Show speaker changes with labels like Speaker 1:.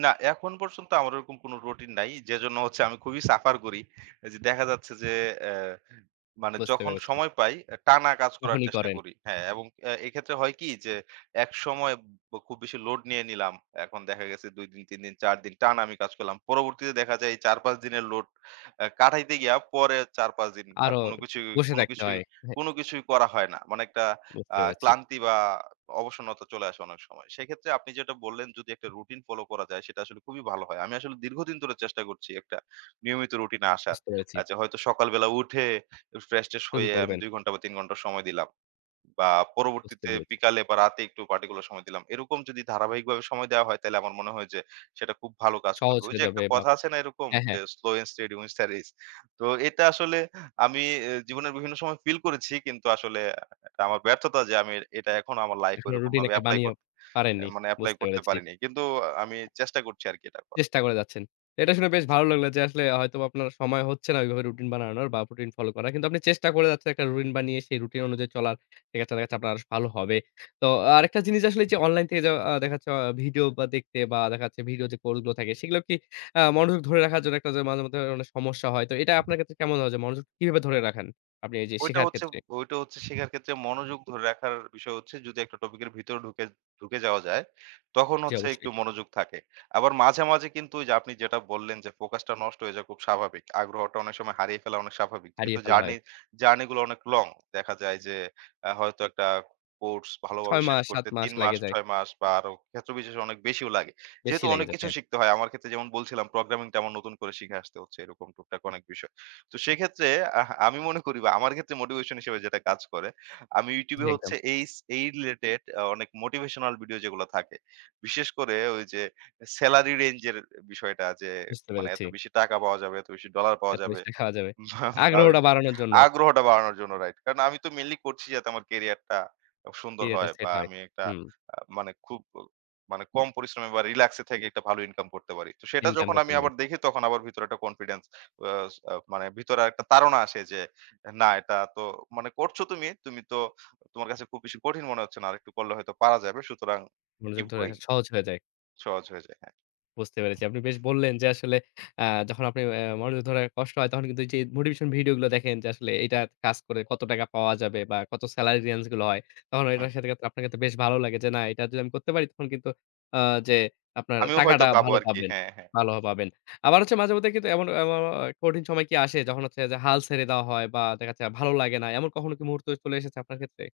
Speaker 1: না, এখন পর্যন্ত আমার ওইরকম কোন রুটিন নাই। যেজন্য হচ্ছে আমি খুবই সাফার করি। এই যে, দেখা যাচ্ছে যে, অ্যা মানে
Speaker 2: বুঝতে
Speaker 1: যখন
Speaker 2: পেরেছি।
Speaker 1: সময় পাই, টানা কাজ করার
Speaker 2: তখনই
Speaker 1: চেষ্টা
Speaker 2: করেন।
Speaker 1: করি হ্যা এবং এ এক্ষেত্রে হয় কি যে, একসময় খুব বেশি লোড নিয়ে নিলাম। এখন দেখা গেছে ২ দিন ৩ দিন ৪ দিন টানা আমি কাজ করলাম। পরবর্তীতে দেখা যায় এই ৪-৫ দিনের লোড আ কাটাইতে গিয়া পরের ৪-৫ দিন আর
Speaker 2: আরো
Speaker 1: কোন কিছুই,
Speaker 2: বসে
Speaker 1: কোন
Speaker 2: থাকতে
Speaker 1: কিছুই,
Speaker 2: হয়, এহে
Speaker 1: কোন কিছুই করা হয় না। মানে একটা
Speaker 2: বুঝতে
Speaker 1: আ
Speaker 2: পেরেছি।
Speaker 1: ক্লান্তি বা অবসন্নতা চলে আসে অনেক সময়। সেক্ষেত্রে আপনি যেটা বললেন, যদি একটা রুটিন ফলো করা যায় সেটা আসলে খুবই ভালো হয়। আমি আসলে দীর্ঘদিন ধরে চেষ্টা করছি একটা নিয়মিত রুটিনে আসার।
Speaker 2: বুঝতে পেরেছি।
Speaker 1: আ যে, আচ্ছা, হয়তো সকাল বেলা উঠে একটু ফ্রেশ ট্রেশ
Speaker 2: শুরু
Speaker 1: হয়ে আমি
Speaker 2: করবেন।
Speaker 1: ২ ঘন্টা বা ৩ ঘন্টা সময় দিলাম। বা
Speaker 2: বুঝতে
Speaker 1: পরবর্তীতে
Speaker 2: পেরেছি।
Speaker 1: বিকালে বা রাতে একটু পার্টিকুলার সময় দিলাম। এরকম যদি ধারাবাহিকভাবে সময় দেয়া হয়, তাহলে আমার মনে হয় যে, সেটা খুব ভালো কাজ
Speaker 2: সহজ
Speaker 1: করবে। ওই
Speaker 2: হয়ে
Speaker 1: যে, একটা
Speaker 2: যাবে বাপ
Speaker 1: কথা আছে না? এরকম
Speaker 2: হ্যা, হ্যা।
Speaker 1: Slow and steady wins studies তো এটা আসলে আমি অ্যা জীবনের বিভিন্ন সময় ফিল করেছি, কিন্তু আসলে এটা আমার ব্যর্থতা যে, আমি এটা এখনো আমার লাইফ
Speaker 2: এখনো রুটিন
Speaker 1: এরকমভাবে
Speaker 2: একটা
Speaker 1: এপ্লাই
Speaker 2: বানিয়েও
Speaker 1: করতে
Speaker 2: পারেননি
Speaker 1: মানে এপ্লাই
Speaker 2: বুঝতে
Speaker 1: করতে
Speaker 2: পেরেছি।
Speaker 1: পারিনি। কিন্তু অ আমি চেষ্টা করছি আরকি এটা করার।
Speaker 2: চেষ্টা করে যাচ্ছেন? এটা শুনে বেশ ভালো লাগলো যে, আসলে হয়তো বা আপনার সময় হচ্ছে না ওইভাবে রুটিন বানানোর বা রুটিন ফলো করার। কিন্তু আপনি চেষ্টা করে যাচ্ছেন, একটা রুটিন বানিয়ে সেই রুটিন অনুযায়ী চলার, সেখেত্রে দেখাচ্ছে আপনার ভালো হবে। তো আরেকটা জিনিস আসলে এই যে, অনলাইন যে, থেকে আ দেখাচ্ছে আ ভিডিও বা দেখতে বা দেখাচ্ছে ভিডিও যে, কোর্স গুলো থাকে, সেগুলাও কি আ মনোযোগ ধরে রাখার জন্য একটা যে, মাঝে মধ্যে অনেক সমস্যা হয়। তো এটা আপনার ক্ষেত্রে কেমন হয়? যে, মনোযোগ কিভাবে ধরে রাখেন আপনি এই যে,
Speaker 1: ওইটা
Speaker 2: শেখার
Speaker 1: হচ্ছে,
Speaker 2: ক্ষেত্রে?
Speaker 1: ওইটা হচ্ছে শেখার ক্ষেত্রে মনোযোগ ধরে রাখার বিষয় হচ্ছে যদি একটা টপিক এর ভিতরে ঢুকে, ঢুকে যাওয়া যায় তখন
Speaker 2: জি,
Speaker 1: হচ্ছে
Speaker 2: অবশ্যই।
Speaker 1: একটু মনোযোগ থাকে। আবার মাঝে, মাঝে কিন্তু ঐ যে, আপনি যেটা বললেন যে, ফোকাসটা নষ্ট হয়ে যাওয়া খুব স্বাভাবিক। আগ্রহটা অনেক সময় হারিয়ে ফেলা অনেক স্বাভাবিক।
Speaker 2: হারিয়ে
Speaker 1: যেহেতু
Speaker 2: ফেলা হয়।
Speaker 1: জার্নি, জার্নি গুলো অনেক লং দেখা যায় যে, আ হয়তো একটা কোর্স ভালোভাবে
Speaker 2: ৬
Speaker 1: শেষ
Speaker 2: মাস ৭
Speaker 1: করতে
Speaker 2: মাস
Speaker 1: ৩ মাস
Speaker 2: লেগে যায়।
Speaker 1: ৬ মাস বা আরো ক্ষেত্র বিশেষে অনেক বেশিও লাগে।
Speaker 2: বেশি
Speaker 1: যেহেতু অনেক
Speaker 2: লেগেছে,
Speaker 1: কিছু
Speaker 2: হ্যা।
Speaker 1: শিখতে হয়। আমার ক্ষেত্রে যেমন বলছিলাম প্রোগ্রামিংটা আমার নতুন করে শিখে আসতে হচ্ছে, এরকম টুকটাক অনেক বিষয়। তো সেইক্ষেত্রে আহ আমি মনে করি বা আমার ক্ষেত্রে মোটিভেশন হিসেবে যেটা কাজ করে আমি
Speaker 2: জি,
Speaker 1: ইউটিউবে
Speaker 2: একদম।
Speaker 1: হচ্ছে এইচ এই রিলেটেড আ অনেক মোটিভেশনাল ভিডিও যেগুলা থাকে। বিশেষ করে ওই যে, সেলারি রেঞ্জ এর বিষয়টা, যে,
Speaker 2: বুঝতে
Speaker 1: মানে
Speaker 2: পেরেছি।
Speaker 1: এত বেশি টাকা পাওয়া যাবে, এত বেশি ডলার পাওয়া
Speaker 2: এত
Speaker 1: যাবে
Speaker 2: মিস্টি খাওয়া যাবে?
Speaker 1: বা ঐ
Speaker 2: আগ্রহটা
Speaker 1: যে,
Speaker 2: বাড়ানোর জন্য।
Speaker 1: আগ্রহটা বাড়ানোর জন্য রাইট। কারণ আমি তো মেইনলি করছি যাতে আমার কেরিয়ারটা খুব
Speaker 2: কি,
Speaker 1: সুন্দর
Speaker 2: এটা
Speaker 1: হয় বা
Speaker 2: সেট হয়,
Speaker 1: আমি একটা
Speaker 2: হুম।
Speaker 1: আ মানে খুব মানে কম পরিশ্রমে বা রিল্যাক্স থেকে একটা ভালো ইনকাম করতে পারি। তো সেটা
Speaker 2: ইনকাম
Speaker 1: যখন
Speaker 2: করতে
Speaker 1: আমি
Speaker 2: পারেন।
Speaker 1: আবার দেখি তখন আবার ভিতরে একটা কনফিডেন্স আ আ মানে ভিতরে আর একটা তাড়না আসে যে, অ্যা না এটা তো মানে করছো তুমি। তুমি তো তোমার কাছে খুব বেশি কঠিন মনে হচ্ছে না। আরেকটু করলে হয়তো পারা যাবে। সুতরাং
Speaker 2: মনোযোগ
Speaker 1: কিপ
Speaker 2: ধরে
Speaker 1: গোইং
Speaker 2: রাখা সহজ হয়ে যায়।
Speaker 1: সহজ হয়ে যায়, হ্যা।
Speaker 2: বুঝতে পেরেছি। আপনি বেশ বললেন যে, আসলে আ যখন আপনি অ্যা মনোযোগ ধরে রাখা কষ্ট হয় তখন কিন্তু এই যে, মোটিভেশন ভিডিও গুলো দেখেন, যে, আসলে এইটা কাজ করে কত টাকা পাওয়া যাবে বা কত সেলারি রেন্জ গুলো হয়। তখন
Speaker 1: হুম।
Speaker 2: এটার সাথে আপনার বেশ ভালো লাগে যে, না এটা যদি আমি করতে পারি তখন কিন্তু আ যে, আপনার
Speaker 1: আমিও হয়তো
Speaker 2: টাকাটা
Speaker 1: পাবো
Speaker 2: ভালো
Speaker 1: আরকি
Speaker 2: পাবেন।
Speaker 1: হ্যা, হ্যা।
Speaker 2: ভালো হ পাবেন। আবার হচ্ছে মাঝে মধ্যে কিন্তু এমন, এমন, এমন হয় কঠিন সময় কি আসে যখন হচ্ছে যে, হাল ছেড়ে দেওয়া হয় বা দেখা যাচ্ছে ভালো লাগে না। এমন কখনো কি মুহূর্ত চলে এসেছে আপনার ক্ষেত্রে?